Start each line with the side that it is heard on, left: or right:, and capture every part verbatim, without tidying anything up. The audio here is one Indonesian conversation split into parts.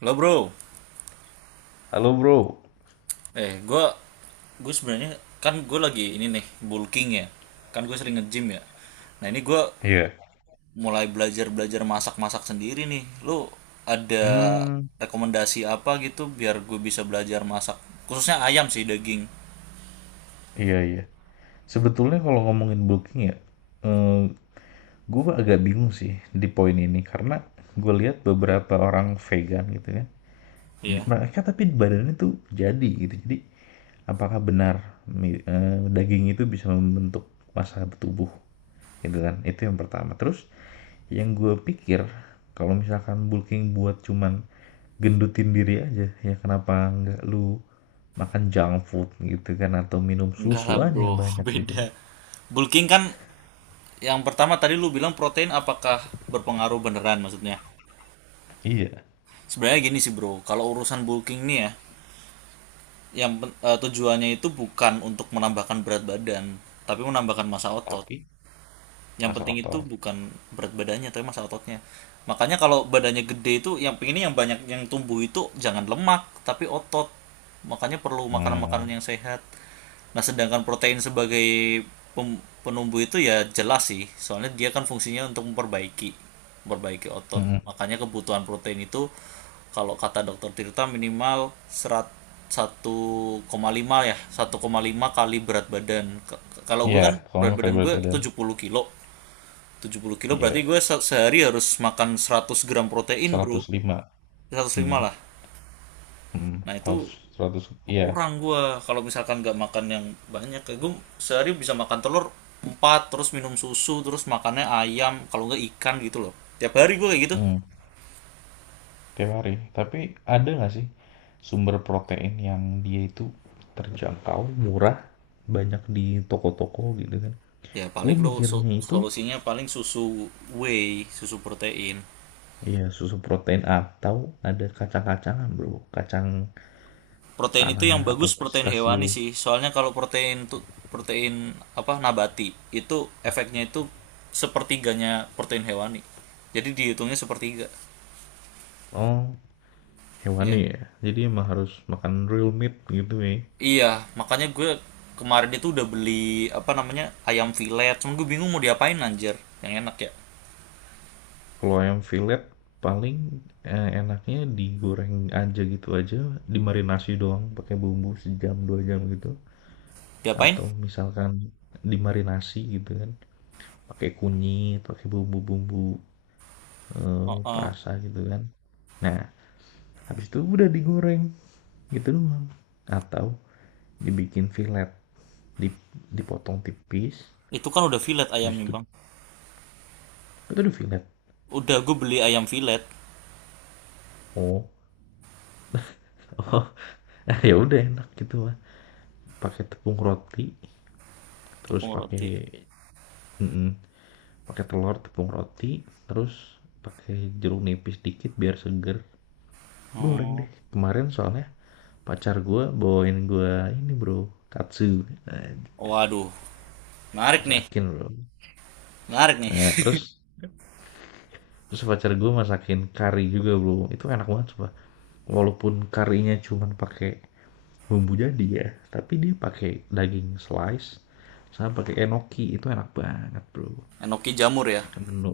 right: Lo bro,
left: Halo bro.
right: eh gue gue sebenarnya kan gue lagi ini nih bulking ya, kan gue sering nge-gym ya. Nah ini gue
left: iya,
right: mulai belajar belajar masak masak sendiri nih. Lo ada
left: hmm,
right: rekomendasi apa gitu biar gue bisa belajar masak khususnya ayam sih daging.
left: iya iya. Sebetulnya kalau ngomongin booking ya, eh, gue agak bingung sih di poin ini karena gue lihat beberapa orang vegan gitu kan, di-
right: Iya.
left: mereka tapi badannya tuh jadi gitu. Jadi apakah benar mi- eh, daging itu bisa membentuk massa tubuh gitu kan? Itu yang pertama. Terus yang gue pikir kalau misalkan bulking buat cuman gendutin diri aja ya kenapa nggak lu makan junk food gitu kan atau minum
right: Enggak
left: susu
right: lah
left: aja
right: bro,
left: yang banyak gitu
right: beda.
left: kan.
right: Bulking kan yang pertama tadi lu bilang protein apakah berpengaruh beneran maksudnya?
left: Iya,
right: Sebenarnya gini sih bro, kalau urusan bulking nih ya, yang pen- eh, tujuannya itu bukan untuk menambahkan berat badan, tapi menambahkan massa otot.
left: tapi
right: Yang
left: masuk
right: penting itu
left: akal.
right: bukan berat badannya, tapi masa ototnya. Makanya kalau badannya gede itu yang pengennya yang banyak yang tumbuh itu jangan lemak, tapi otot. Makanya perlu makanan-makanan
left: Hmm,
right: yang sehat. Nah, sedangkan protein sebagai pem- penumbuh itu ya jelas sih, soalnya dia kan fungsinya untuk memperbaiki memperbaiki otot.
left: mm-mm.
right: Makanya kebutuhan protein itu kalau kata dokter Tirta minimal serat satu koma lima ya, satu koma lima kali berat badan. Ke- Kalau gue
left: Iya,
right: kan berat
left: soalnya pakai
right: badan
left: berat
right: gue
left: badan.
right: tujuh puluh kilo tujuh puluh kilo berarti
left: Iya,
right: gue se- sehari harus makan seratus gram protein bro
left: seratus lima.
right: seratus lima
left: Hmm,
right: lah
left: hmm,
right: nah itu
left: seratus, seratus, iya.
right: kurang gue kalau misalkan nggak makan yang banyak kayak gue sehari bisa makan telur empat terus minum susu terus makannya ayam kalau nggak ikan gitu loh tiap hari gue kayak gitu.
left: Hmm, tiap hari. Tapi ada nggak sih sumber protein yang dia itu terjangkau, murah, banyak di toko-toko gitu kan?
right: Ya
left: Gue
right: paling lo so-
left: mikirnya itu.
right: solusinya paling susu whey susu protein.
left: Iya, susu protein atau ada kacang-kacangan, Bro. Kacang
right: Protein itu yang
left: tanah atau
right: bagus protein hewani
left: pistasium.
right: sih. Soalnya kalau protein tuh protein apa nabati itu efeknya itu sepertiganya protein hewani. Jadi dihitungnya sepertiga.
left: Oh,
right: Iya.
left: hewani ya. Jadi emang harus makan real meat gitu ya.
right: Iya, makanya gue kemarin itu udah beli apa namanya ayam filet. Cuman gue bingung mau diapain anjir. Yang enak ya.
left: Kalau ayam fillet paling eh, enaknya digoreng aja gitu aja, dimarinasi doang pakai bumbu sejam dua jam gitu.
right: Diapain?
left: Atau misalkan dimarinasi gitu kan, pakai kunyit, pakai bumbu-bumbu
right: Oh,
left: eh,
right: oh.
left: perasa gitu kan. Nah, habis itu udah digoreng gitu doang. Atau dibikin fillet dip, dipotong tipis
right: Itu kan udah filet
left: habis
right: ayamnya,
left: itu
right: Bang.
left: itu udah fillet
right: Udah gue beli ayam filet
left: oh oh ya udah enak gitu mah pakai tepung roti terus
right: tepung roti.
left: pakai pakai telur tepung roti terus pakai jeruk nipis dikit biar seger goreng
right: Oh.
left: deh kemarin soalnya pacar gue bawain gue ini bro katsu nah,
right: Waduh, menarik nih.
left: masakin bro.
right: Menarik nih.
left: Nah terus terus pacar gue masakin kari juga bro itu enak banget coba walaupun karinya cuman pakai bumbu jadi ya tapi dia pakai daging slice sama pakai enoki itu enak banget bro.
right: Enoki jamur ya.
left: menu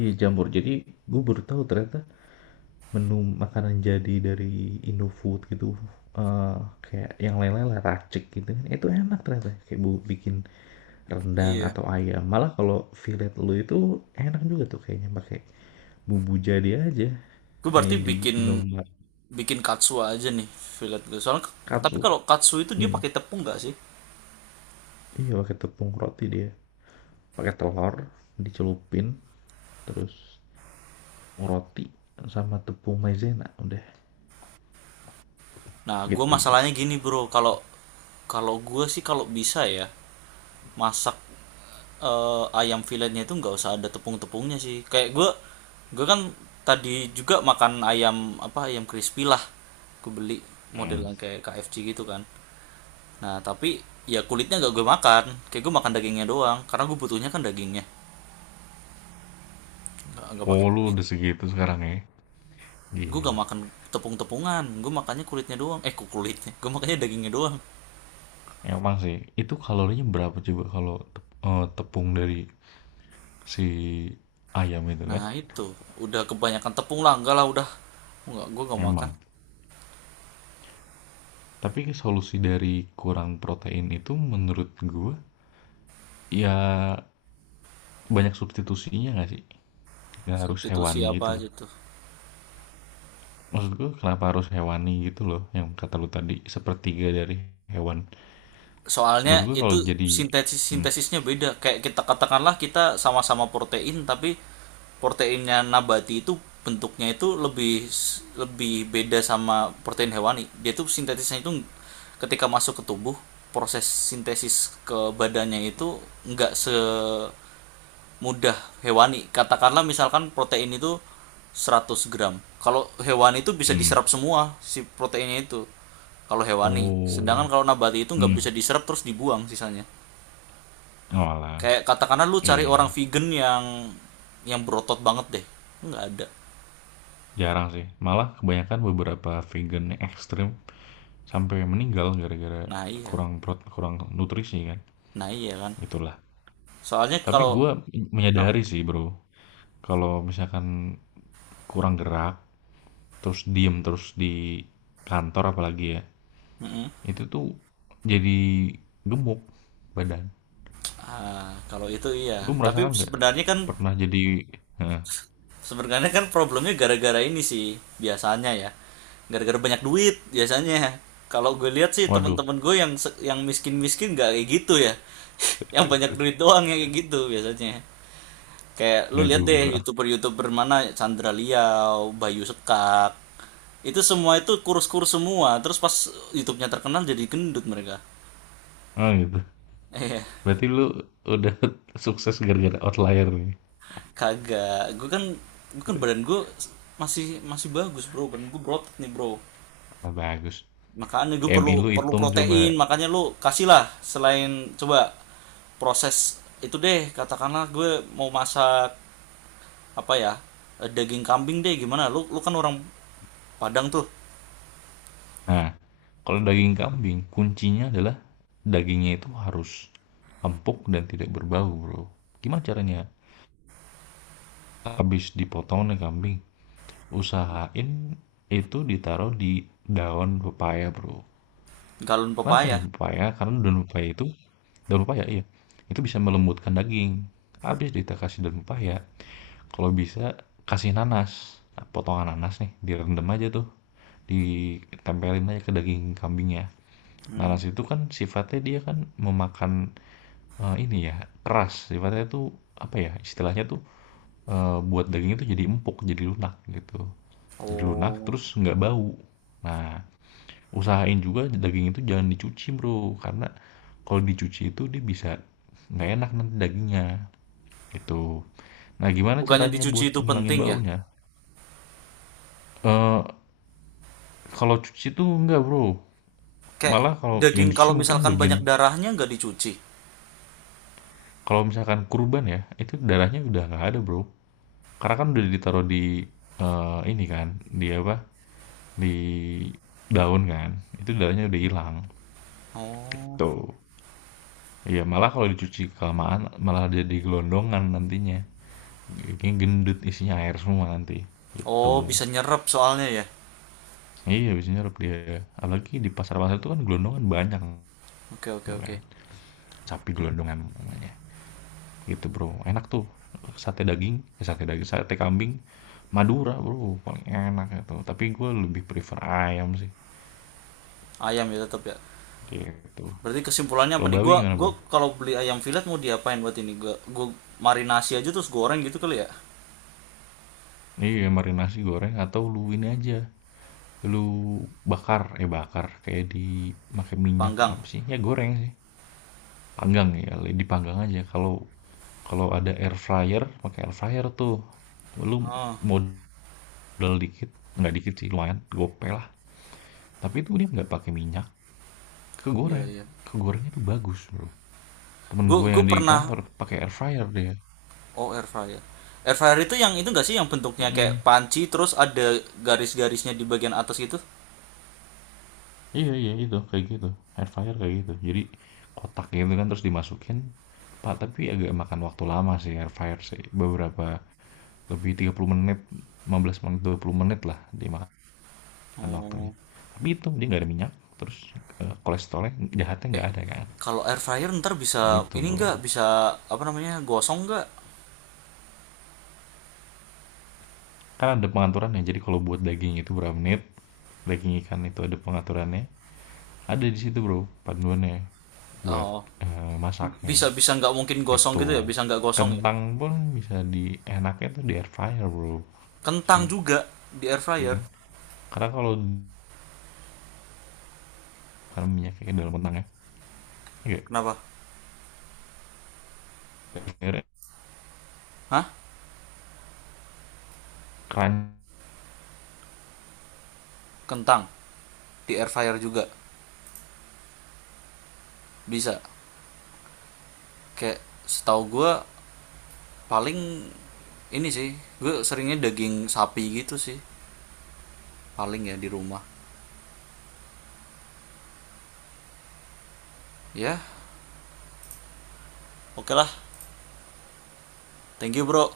left: iya jamur jadi gue baru tahu ternyata menu makanan jadi dari Indofood gitu, eh, kayak yang lain-lain lah racik gitu kan itu enak ternyata kayak bu bikin rendang
right: Iya.
left: atau ayam malah kalau fillet lu itu enak juga tuh kayaknya pakai bumbu jadi aja.
right: Gue
left: Nah, ini
right: berarti
left: di
right: bikin
left: Indomaret.
right: bikin katsu aja nih fillet gue soalnya, tapi
left: Katsu.
right: kalau katsu itu dia
left: Hmm.
right: pakai tepung nggak sih?
left: Iya pakai tepung roti dia, pakai telur dicelupin terus roti sama tepung maizena udah
right: Nah gue
left: gitu bro.
right: masalahnya gini bro, kalau kalau gue sih kalau bisa ya masak eh, ayam filletnya itu nggak usah ada tepung-tepungnya sih. Kayak gue gue kan tadi juga makan ayam apa ayam crispy lah, gue beli
left: Hmm.
right: modelan kayak K F C gitu kan. Nah tapi ya kulitnya gak gue makan, kayak gue makan dagingnya doang karena gue butuhnya kan dagingnya, nggak nggak
left: Oh,
right: pakai
left: lu
right: kulit.
left: udah segitu sekarang ya?
right: Gue gak
left: Gila.
right: makan tepung-tepungan, gue makannya kulitnya doang, eh kok kulitnya, gue makannya dagingnya doang.
left: Emang sih, itu kalorinya berapa coba kalau eh, tepung dari si ayam itu kan?
right: Nah itu udah kebanyakan tepung lah, enggak lah udah, enggak, gue gak makan.
left: Emang. Tapi solusi dari kurang protein itu menurut gua ya banyak substitusinya nggak sih? Nggak harus
right: Substitusi
left: hewani gitu
right: apa
left: loh.
right: aja tuh?
left: Maksud gua kenapa harus hewani gitu loh? Yang kata lu tadi sepertiga dari hewan. Menurut
right: Soalnya
left: gua
right: itu
left: kalau jadi
right: sintesis
left: hmm,
right: sintesisnya beda, kayak kita katakanlah kita sama-sama protein tapi proteinnya nabati itu bentuknya itu lebih lebih beda sama protein hewani. Dia tuh sintesisnya itu ketika masuk ke tubuh, proses sintesis ke badannya itu enggak se mudah hewani. Katakanlah misalkan protein itu seratus gram. Kalau hewani itu bisa
left: hmm.
right: diserap semua si proteinnya itu. Kalau hewani.
left: Oh,
right: Sedangkan kalau nabati itu nggak bisa
left: mhm,
right: diserap, terus dibuang sisanya.
left: oalah,
right: Kayak katakanlah lu
left: iya
right: cari orang
left: iya,
right: vegan yang yang berotot banget deh. Nggak ada.
left: jarang sih, malah kebanyakan beberapa vegan yang ekstrem sampai meninggal gara-gara
right: Nah iya.
left: kurang prot kurang nutrisi kan,
right: Nah iya kan.
left: itulah.
right: Soalnya
left: Tapi
right: kalau
left: gue
right: nah,
left: menyadari sih, Bro, kalau misalkan kurang gerak, terus diem terus di kantor apalagi ya,
right: mm-mm.
left: itu tuh jadi gemuk badan.
right: Ah, kalau itu iya.
left: Lu
right: Tapi
left: merasakan nggak?
right: sebenarnya kan
left: Pernah jadi heeh,
right: sebenarnya kan problemnya gara-gara ini sih biasanya ya, gara-gara banyak duit biasanya. Kalau gue lihat sih
left: waduh,
right: temen-temen gue yang se- yang miskin-miskin gak kayak gitu ya, yang banyak duit doang yang kayak gitu biasanya. Kayak lu
left: nggak
right: lihat
left: juga.
right: deh youtuber-youtuber mana, Chandra Liau, Bayu Sekak, itu semua itu kurus-kurus semua terus pas YouTube-nya terkenal jadi gendut mereka.
left: Ah, oh gitu.
right: Eh
left: Berarti lu udah sukses gara-gara outlier nih.
right: kagak, gue kan gue kan badan gue masih masih bagus bro, badan gue berotot nih bro.
left: Wah, bagus.
right: Makanya gue
left: B M I
right: perlu
left: lu
right: perlu
left: hitung coba.
right: protein, makanya lu kasihlah selain coba proses itu deh, katakanlah gue mau masak apa ya? eh, Daging kambing deh gimana? Lu lu kan orang Padang tuh,
left: Nah, kalau daging kambing, kuncinya adalah dagingnya itu harus empuk dan tidak berbau, bro. Gimana caranya? Habis dipotong nih kambing, usahain itu ditaruh di daun pepaya, bro.
right: galon
left: Kenapa
right: pepaya.
left: daun pepaya? Karena daun pepaya itu, daun pepaya iya, itu bisa melembutkan daging. Habis kita kasih daun pepaya, kalau bisa kasih nanas. Nah, potongan nanas nih direndam aja tuh, ditempelin aja ke daging kambingnya.
right: Hmm.
left: Nanas itu kan sifatnya dia kan memakan eh, ini ya keras sifatnya tuh apa ya istilahnya tuh, eh, buat daging itu jadi empuk jadi lunak gitu, jadi lunak
right: Oh.
left: terus nggak bau. Nah, usahain juga daging itu jangan dicuci bro karena kalau dicuci itu dia bisa nggak enak nanti dagingnya. Gitu. Nah, gimana
right: Bukannya
left: caranya
right: dicuci
left: buat
right: itu
left: ngilangin
right: penting ya?
left: baunya? Eee, kalau cuci tuh enggak, Bro.
right: Kayak
left: Malah kalau yang
right: daging
left: dicuci
right: kalau
left: mungkin
right: misalkan
left: bagian,
right: banyak darahnya nggak dicuci.
left: kalau misalkan kurban ya, itu darahnya udah nggak ada, Bro. Karena kan udah ditaruh di, eee, ini kan, di apa, di daun kan, itu darahnya udah hilang,
right: Oh.
left: tuh. Iya, malah kalau dicuci kelamaan malah jadi gelondongan nantinya, jadinya gendut isinya air semua nanti, gitu.
right: Oh, bisa nyerap soalnya ya.
left: Iya, biasanya nyerap dia. Apalagi di pasar-pasar itu kan gelondongan banyak
right: Oke, oke, oke.
left: namanya, sapi gelondongan namanya, gitu bro. Enak tuh sate daging, eh, sate daging sate kambing Madura bro paling enak itu, tapi gue lebih prefer ayam sih
right: Ayam ya tetap ya.
left: gitu.
right: Berarti kesimpulannya
left: Kalau
right: apa nih? Gua
left: bawi gimana
right: gua
left: bro,
right: kalau beli ayam fillet mau diapain buat ini? Gua gua marinasi aja terus goreng gitu kali ya.
left: iya marinasi goreng atau lu ini aja lu bakar, eh bakar kayak di pakai minyak
right: Panggang.
left: apa sih ya goreng sih, panggang ya dipanggang aja. Kalau kalau ada air fryer pakai air fryer tuh. Lu
right: Oh,
left: modal dikit, nggak dikit sih lumayan gope lah, tapi itu dia nggak pakai minyak.
right: iya
left: Kegoreng,
right: iya.
left: kegoreng itu bagus Bro. Temen gue
right: Gua
left: yang
right: gua
left: di
right: pernah
left: kantor pakai air fryer dia.
right: oh air fryer. Air fryer itu yang itu enggak sih yang bentuknya kayak
left: Mhm.
right: panci terus ada garis-garisnya di bagian atas gitu?
left: Iya iya itu, kayak gitu, air fryer kayak gitu. Jadi kotak gitu kan terus dimasukin, pak tapi agak makan waktu lama sih air fryer sih, beberapa lebih tiga puluh menit, lima belas menit, dua puluh menit lah dimakan waktunya.
right: Oh.
left: Tapi itu dia nggak ada minyak, terus, eee, kolesterolnya jahatnya
right: Eh,
left: nggak ada kan,
right: kalau air fryer ntar bisa
left: gitu
right: ini
left: Bro.
right: enggak, bisa apa namanya gosong enggak?
left: Kan ada pengaturannya, jadi kalau buat daging itu berapa menit, daging ikan itu ada pengaturannya, ada di situ Bro panduannya. Buat
right: Oh,
left: eh, masaknya
right: bisa bisa nggak mungkin gosong gitu ya?
left: gitu.
right: Bisa nggak gosong ya?
left: Kentang pun bisa di enaknya tuh di air fryer bro,
right: Kentang juga di air fryer.
left: karena kalau kan minyak kayak dalam kentang ya, iya
right: Kenapa?
left: air fryer
right: Hah?
left: crunchy
right: Kentang di air fryer juga bisa, kayak setahu gue paling ini sih, gue seringnya daging sapi gitu sih paling ya di rumah ya. Oke lah, thank you bro.